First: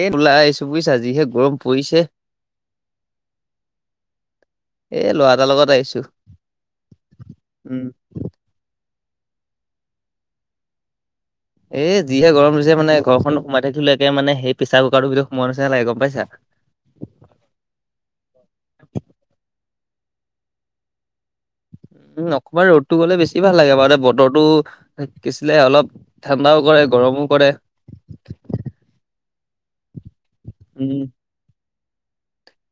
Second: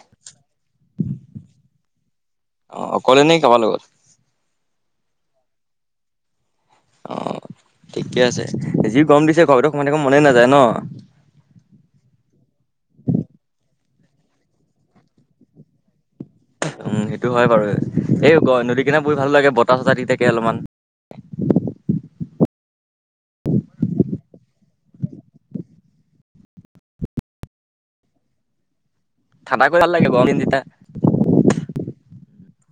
এ ওলাই আহিছো বুইছা যিহে গৰম পৰিছে। অ অকলে নে কাৰোবাৰ লগত এ ল'ৰা এটাৰ লগত আহিছো অ উম। ঠিকে আছে যি গৰম দিছে ঘৰৰ ভিতৰত সোমাই থাকিব মনেই নাযায় ন' এই যিহে গৰম দিছে মানে ঘৰখনত সোমাই থাকিলে একে মানে হেই প্ৰেছাৰ কুকাৰটো ভিতৰত সোমোৱা থকা নিচিনা লাগে গম পাইছা। উম, সেইটো হয় বাৰু এই গ নদী কিনাৰত বহি ভাল লাগে বতাহ চতাহ দি থাকে অলমান। উম, অকমান ৰ'দটো গ'লে বেছি ভাল লাগে বাৰু বতৰটো কি আছিলে অলপ ঠাণ্ডাও কৰে গৰমও কৰে। ঠাণ্ডা কৰিলে ভাল লাগে গৰম দিন যে উম।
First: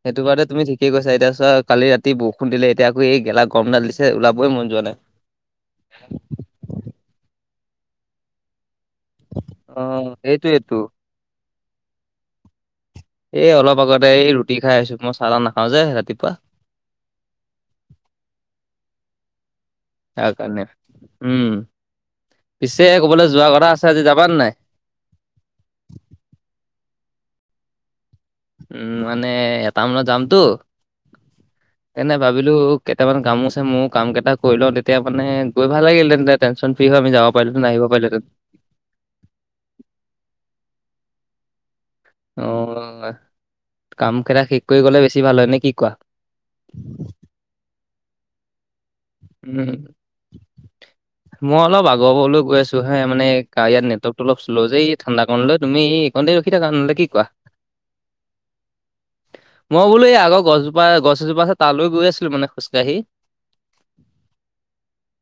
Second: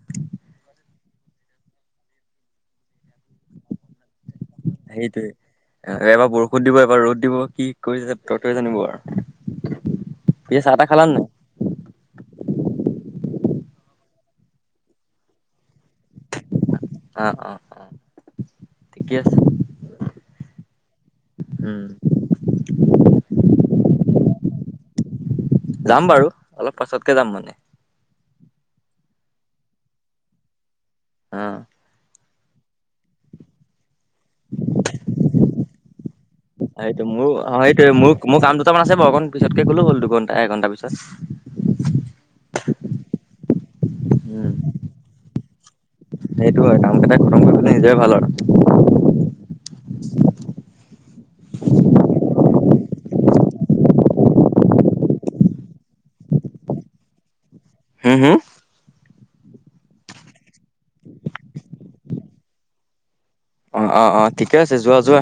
সেইটো বাৰো তুমি ঠিক কৈছা এতিয়া চোৱা কালি ৰাতি বৰষুণ দিলে এতিয়া আকৌ এই গেলা গৰমডাল দিছে। হে ওলাবই মন যোৱা নাই। এ এবাৰ বৰষুণ দিব এবাৰ ৰ'দ দিব কি কৰিছে বতৰটোৱে জানিব আৰ অ', সেইটোৱেইটো। এই অলপ আগতে এই ৰুটি খাই আহিছো মই চাহ তাহ নাখাও যে ৰাতিপুৱা। অ', অহ অ', ঠিকে আছে। তাৰ কাৰণে উম, উম পিছে ক'বালৈ যোৱা কথা আছে আজি যাবানে নাই? যাম বাৰু অলপ পাছতকে যাম মানে। উম, মানে এট মানত যামটো। অ'। এনে ভাবিলো কেইটামান কামো আছে মোৰ কাম কেইটা কৰি লওঁ তেতিয়া মানে গৈ ভাল লাগিল হেতেন তাত সেইটো মোৰ অ', সেইটোৱে মোৰ মোৰ কাম দুটামান আছে বাৰু অকণ পিছতকে গলেও হ'ল দেখোন দুঘন্টা এঘণ্টা পিছত। অ', কাম কেইটা উম শেষ কৰি গ'লে বেছি ভাল হয় নে কি কোৱা? সেইটো হয় কাম কেইটা খতম কৰি গলে নিজৰেই ভাল আৰু। উম মই অলপ আগৰ ঘৰলৈ গৈ আছো হে মানে ইয়াত নেটৱৰ্কতো অলপ স্ল যে এই ঠাণ্ডাকণলৈ তুমি কণটে ৰখি থাকা নন্তে কি কোৱা হুম হুম মই বোলো এই আগৰ গছ জোপা গছ এজোপা আছে তালৈ গৈ আছিলো মানে খোজকাঢ়ি অ অহ অহ ঠিকে আছে যোৱা যোৱা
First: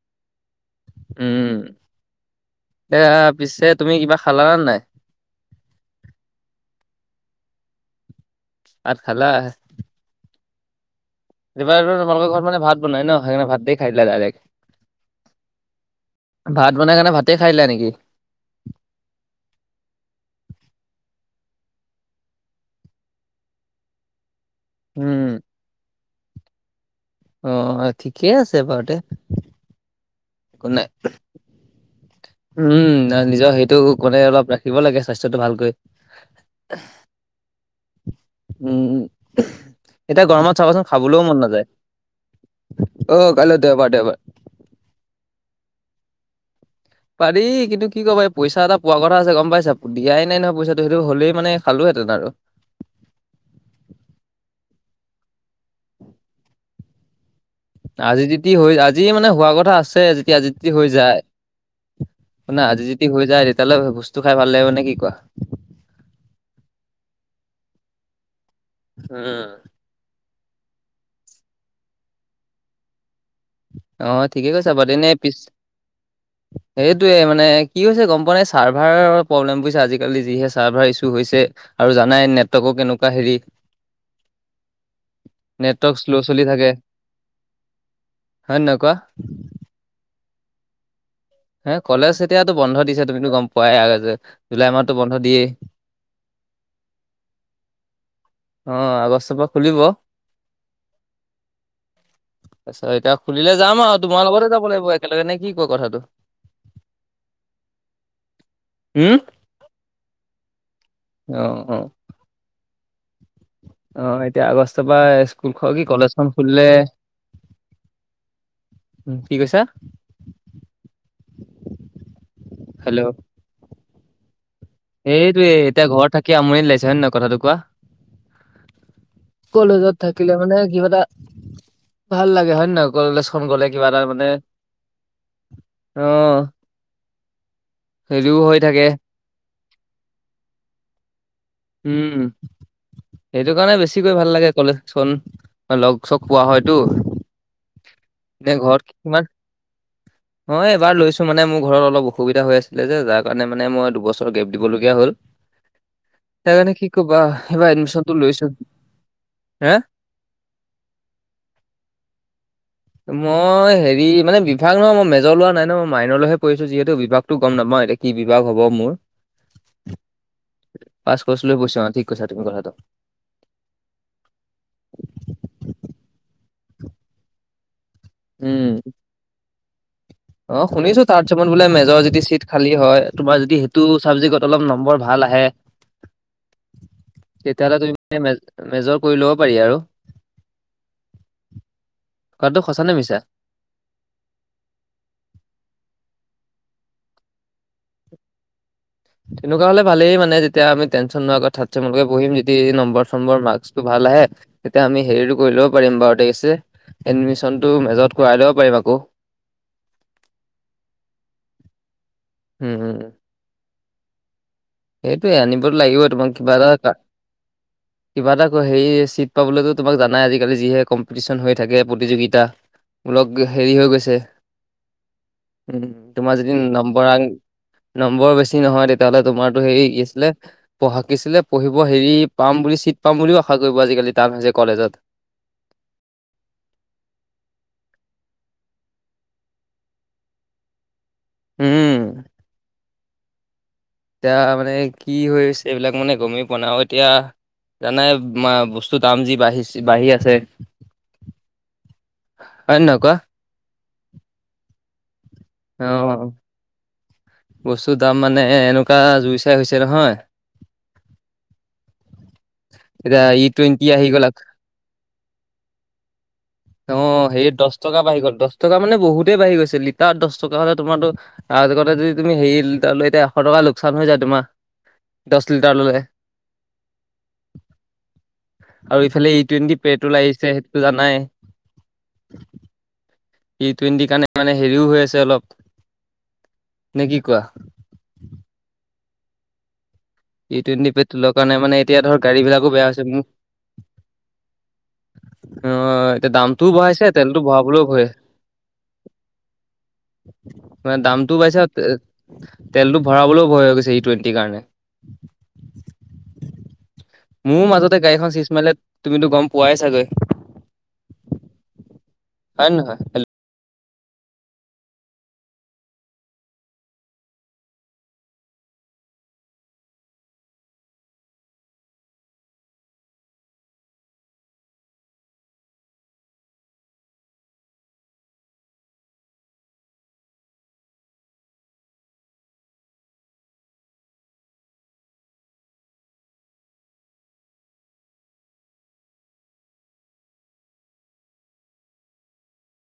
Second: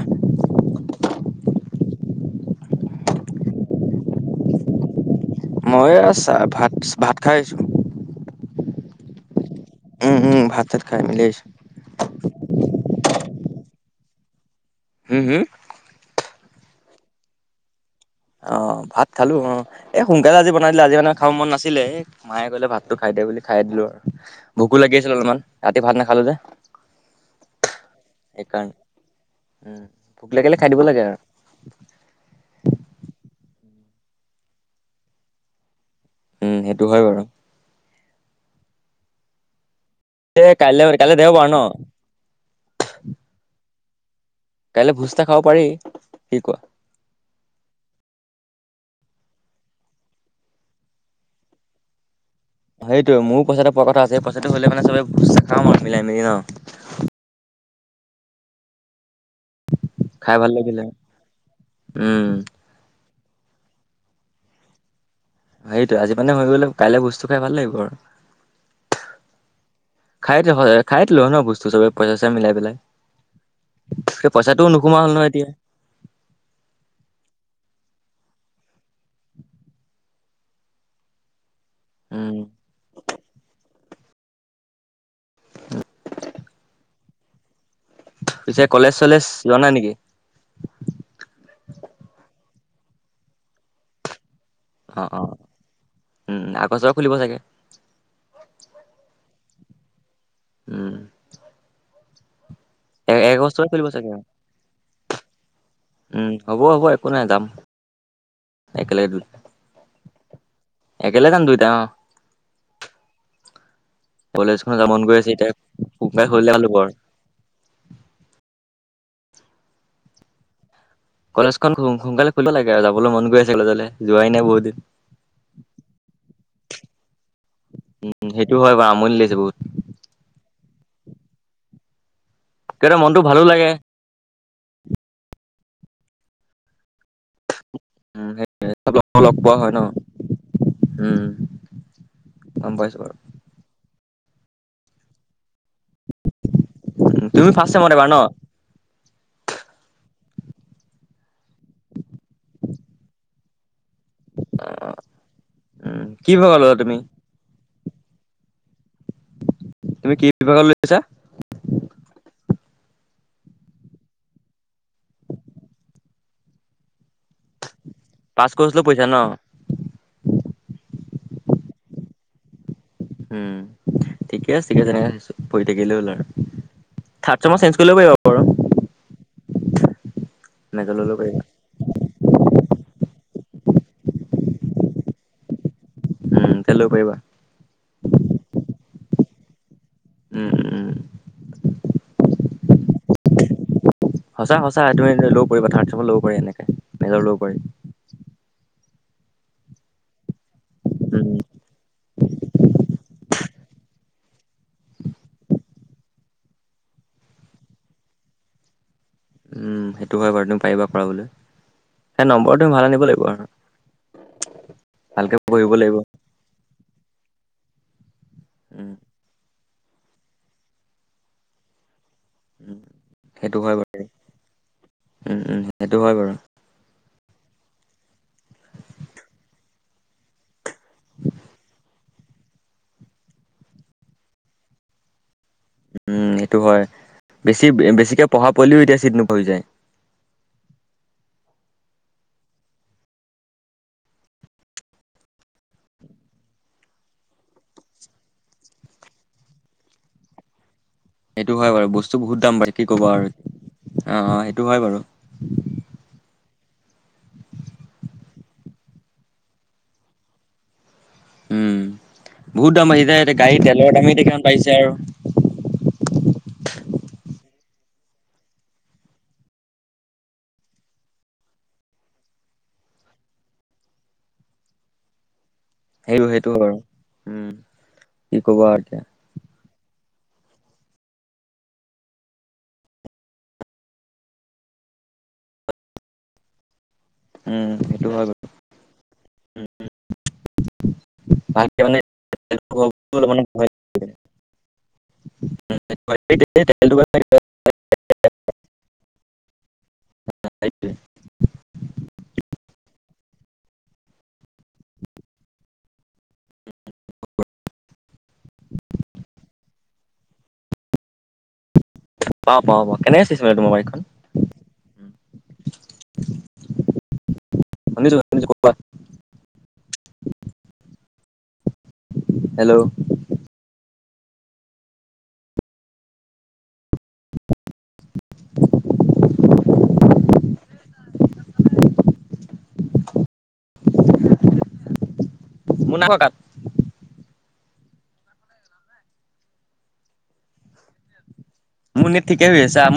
উম এ পিছে তুমি কিবা খালানে নাই মই এহ চাহ ভাত ভাত খাই আহিছো ভাত খালা উম উম ভাত চাত খাই মেলি আহিছো ৰাতিপুৱা ৰাতিপুৱা তোমালোকৰ ঘৰত মানে ভাত বনাই ন সেইকাৰণে ভাতেই খাই দিলা দাইৰেক্ট হুম হুম ভাত বনাই কাৰণে ভাতে খাই দিলা নিকি অ ভাত খালো অ এ সোনকালে আজি বনাই দিলে আজি মানে খাব মন নাছিলে এই মায়ে ক'লে ভাতটো খাই দে বুলি খাই দিলো আৰু ভোকো লাগি আছিল উম, অলমান ৰাতি ভাত নাখালো যে অহ ঠিকেই আছে সেইকাৰণে বাৰুতে উম ভোক লাগিলে খাই দিব লাগে আৰু উম আ নিজৰ সেইটো মানে অলপ ৰাখিব লাগে স্বাস্থ্যটো ভালকৈ উম সেইটো হয় বাৰু উম এতিয়া এ গৰমত কাইলৈ চাবাচোন কাইলৈ খাবলৈও মন দেওবাৰ ন নাযায় অ কাইলৈ দেওবাৰ দেওবাৰ কাইলৈ ভোজ এটা খাব পাৰি কি কোৱা পাৰি কিন্তু কি ক'ম এই পইচা এটা পোৱা কথা আছে গম পাইছা দিয়াই নাই নহয় পইচাটো সেইটো হ'লেই মানে খালো হেতেন আৰু সেইটোৱে মোৰো পইচা এটো পোৱা কথা আছে সেই পইচাটো হ'লে মানে চবে ভোজ খাম আৰু মিলাই মিলি ন আজি যদি হয় আজিয়ে মানে হোৱা কথা আছে খাই যেতিয়া ভাল যি টি লাগিলে হৈ যায় উম শুনা আজি য দি হৈ যায় তেতিয়া হ'লে ভোজটো খাই ভাল লাগিব নে কি কোৱা সেইটোৱে আজি মানে হৈ গ'লে কাইলে ভোজটো খাই ভাল লাগিব আৰু উম খাই থ হয় খাই দিলো হয় ন ভোজটো চবে পইচা চইচা মিলাই পেলাই সেই পইচাটোও নোসোমোৱা হ'ল নহয় এতিয়া [unintelligible] সেইটোৱে মানে কি হৈছে গম পোৱা নাই চাৰ্ভাৰৰ প্ৰব্লেম বুজিছা আজিকালি যিহে চাৰ্ভাৰ ইছু হৈছে আৰু জানাই উম নেটৱৰ্কো কেনেকুৱা হেৰি নেটৱৰ্ক স্ল চলি থাকে হয় নে পিছে নহয় কোৱা কলেজ চলেজ যোৱা নাই নেকি হে কলেজ এতিয়াতো বন্ধ দিছে তুমিতো গম পোৱাই আৰু যে জুলাই মাহতটো অ বন্ধ অ দিয়েই উম আগষ্টৰ পৰা খুলিব চাগে অ আগষ্টৰ পৰা খুলিব উম তাৰপিছত এতিয়া এক খুলিলে বছৰে যাম খুলিব আৰু চাগে তোমাৰ লগতে যাব লাগিব একেলগে নে কি কয় কথাটো উম হ'ব হ'ব একো নাই যাম হুম একেলগে একে ল'গে যাম দুটাই অ অ এতিয়া কলেজখন আগষ্টৰ যাব মন গৈ পৰা আছে এতিয়া স্কুল খ কি কলেজ সোনকালে খন ভাল খুলিলে হ'ব আৰু কি কৈছা কলেজখন সোনকালে খুলিব লাগে আৰু হেল্ল' যাবলৈ মন গৈ আছে কলেজলৈ যোৱাই নাই বহুত দিন। এইটোয়ে এতিয়া ঘৰৰত থাকি আমনি লাইছে হয় নে নহয় কথাটো কোৱা। উম সেইটো হয় বাৰু আমনি লাগিছে বহুত। কলেজত থাকিলে মানে কিবা এটা ভাল লাগে হয় নে কিবা নহয় এটা মনটো ভালো কলেজখন গ'লে লাগে কিবা এটা মানে অ উম সেৰিও হৈ থাকে। লগ পোৱা হয় ন উম উম গম পাইছো বাৰু। সেইটো কাৰণে বেছিকৈ ভাল লাগে কলেজ লগ চ পোৱা হয়তো। তুমি ফাৰ্ষ ছিয়েমত এবাৰ ন। এ ঘৰ কি কিমান অ এবাৰ লৈছো মানে মোৰ ঘৰত অলপ অসুবিধা হৈ আছিলে যে যাৰ কাৰণে মানে মই দুবছৰ দিবলীয়া হল উম কি বিভাগৰ সেইকাৰণে ল'লা কি তুমি কবা এইবাৰ এডমিশনটো লৈছো। হে তুমি কি বিভাগত লৈ আছা। [inaudible] মই হেৰি মানে বিভাগ নহয় মই মেজৰ লোৱা নাই নহয় মই মাইনৰ লৈহে পৰিছো যিহেতু বিভাগতো গম নাপাওঁ এতিয়া কি বিভাগ পাছ হ'ব কৰ্চ লৈ মোৰ, পঢ়িছা ন? পাছ কৰিছিলোৱে পইচা অ ঠিক কৈছা তুমি কথাটো উম ঠিকে আছে ঠিক আছে এনেকে পঢ়ি থাকিলে হ'ল আৰু থাৰ্ড ছেমত চেঞ্জ কৰি ল'ব পাৰিব উম। [inaudible] অঁ মেজৰ শুনিছো লৈ ল'ব তাৰ পাৰিবা। চমত বোলে মেজৰ যদি চিট খালী হয় তোমাৰ যদি সেইটো চাবজেক্টত অলপ নম্বৰ ভাল আহে। উমঁ তেল লৱ পাৰিবা। তেতিয়াহ'লে তুমি মানে মেজৰ কৰি ল'ব পাৰি আৰু। উমঁ উমঁ। কটো সঁচা নে মিছা। সঁচা সঁচা এতো লৈ লৱ পাৰিবা থাৰড চেয়েমত লব পাৰি এনেকে মেজৰ লৱ পাৰি। তেনেকুৱা হলে ভালেই মানে যেতিয়া আমি টেনচন উম, নোৱাৰ কথাত তোমালোকে পঢ়িম যদি এই নম্বৰ চম্বৰ মাৰ্ক টো ভাল আহে তেতিয়া আমি হেৰিটো কৰি ল'ব পাৰিম বাৰু দেখিছে এডমিশনতটো মেজত কৰাই লব পাৰিম আকৌ। উমঁ সেইটো হয় বাৰু তুমি পাৰিবা কৰাবলৈ সেই নম্বৰটো উম ভালে উম আনিব লাগিব আৰু। ভালকে সেইটোৱে পঢ়িব আনিবতো লাগিব তোমাক কিবা এটা কিবা এটা হেৰি উম, চিট পাবলৈতো তোমাক জানাই আজালি যিহে কম্পিটিচন হৈ থাকে প্ৰতিযোগিতা যা উম, ওলগে সেইটো হেৰি হয় হৈ বাৰু। গৈছে। উম, উম, উমঁ সেইটো হয় বাৰু। তোমাৰ যদি নম্বৰান নম্বৰ বেছি নহয় তেতিয়াহলে তোমাৰতো হেৰি কি আছিলে পঢ়াকিছিলে পঢ়িব হেৰি পাম বুলি ছিট পাম বুলিও আশা কৰিব আজিকালি টান হৈছে কলেজত। উমঁ সেইটো হয় বেছি বেছিকে পঢ়া পোৱালিও এতিয়া চিট নোপোৱা হৈ যায়। উমঁ। এতিয়া মানে কি হৈছে এইবিলাক মানে গমেই পোৱা নাই আৰু এতিয়া- জানাই মা বস্তু দাম যি বাঢ়ি বাঢ়ি আছে। সেইটো হয় বাৰু বস্তু বহুত দাম বাঢ়িছে হয় নে কি নহয় ক'ব কোৱা? আৰু অ অ সেইটো হয় বাৰু। অঁ বস্তুৰ দাম মানে এনেকুৱা জুই চাই হৈছে নহয়। উমঁ বহুত দাম আহিযাই এতিয়া গাড়ীৰ তেলৰ দামেই মান বাঢ়িছে আৰু। [inaudible] অঁ সে দহ টকা বাঢ়ি গ'ল দহ টকা মানে বহুতেই বাঢ়ি গৈছে লিটাৰ দহ টকা হলে তোমাৰো আৰুজগতে যদি তুমি হেৰি লিটাৰ লৈ এতিয়া এশ টকা লোকচান হৈ যায় তোমাৰ দহ লিটাৰ ল'লে। সেই সেইটো আৰু উমঁ।। কি ক'ব আৰু ইফালে ই টুৱেণ্টি পে টো লাগিছে সেইটোতটো জানাই। টি টুৱেণ্টিৰ কাৰণে মানে হেৰিও হৈ আছে অলপ। নে কি কোৱা উমঁ সেইটো হয় বাৰু। ই টুৱেণ্টে তলৰ কাৰণ মানে এতিয়া ধৰ গাড়ীবিলাকো বেয়া হৈছে মোৰ। অঁ এতিয়া দামটোও বঢ়াইছে তেল ভয়াৱলৈভয় মানে দাম- টো পাইছ তেলতটো ভৰাবলৈও ভয় হৈ গৈছে ই টুৱেলটো কাৰণে। মোৰ মাজতে গাড়ীখন চিচ মাৰিলে তুমিতো গম পোৱাই চাগৈ। পাওঁ হয় নে পাওঁ নহয় কেনেকে চিচ মাৰিলে তোমাৰ বাইক খন শুনিছো শুনিছো কোৱা। হেলৌ। [unintelligible] [unintelligible] মোৰ নাই খোৱা কাট। মোৰ নে ঠিকেই হৈ আছে মোক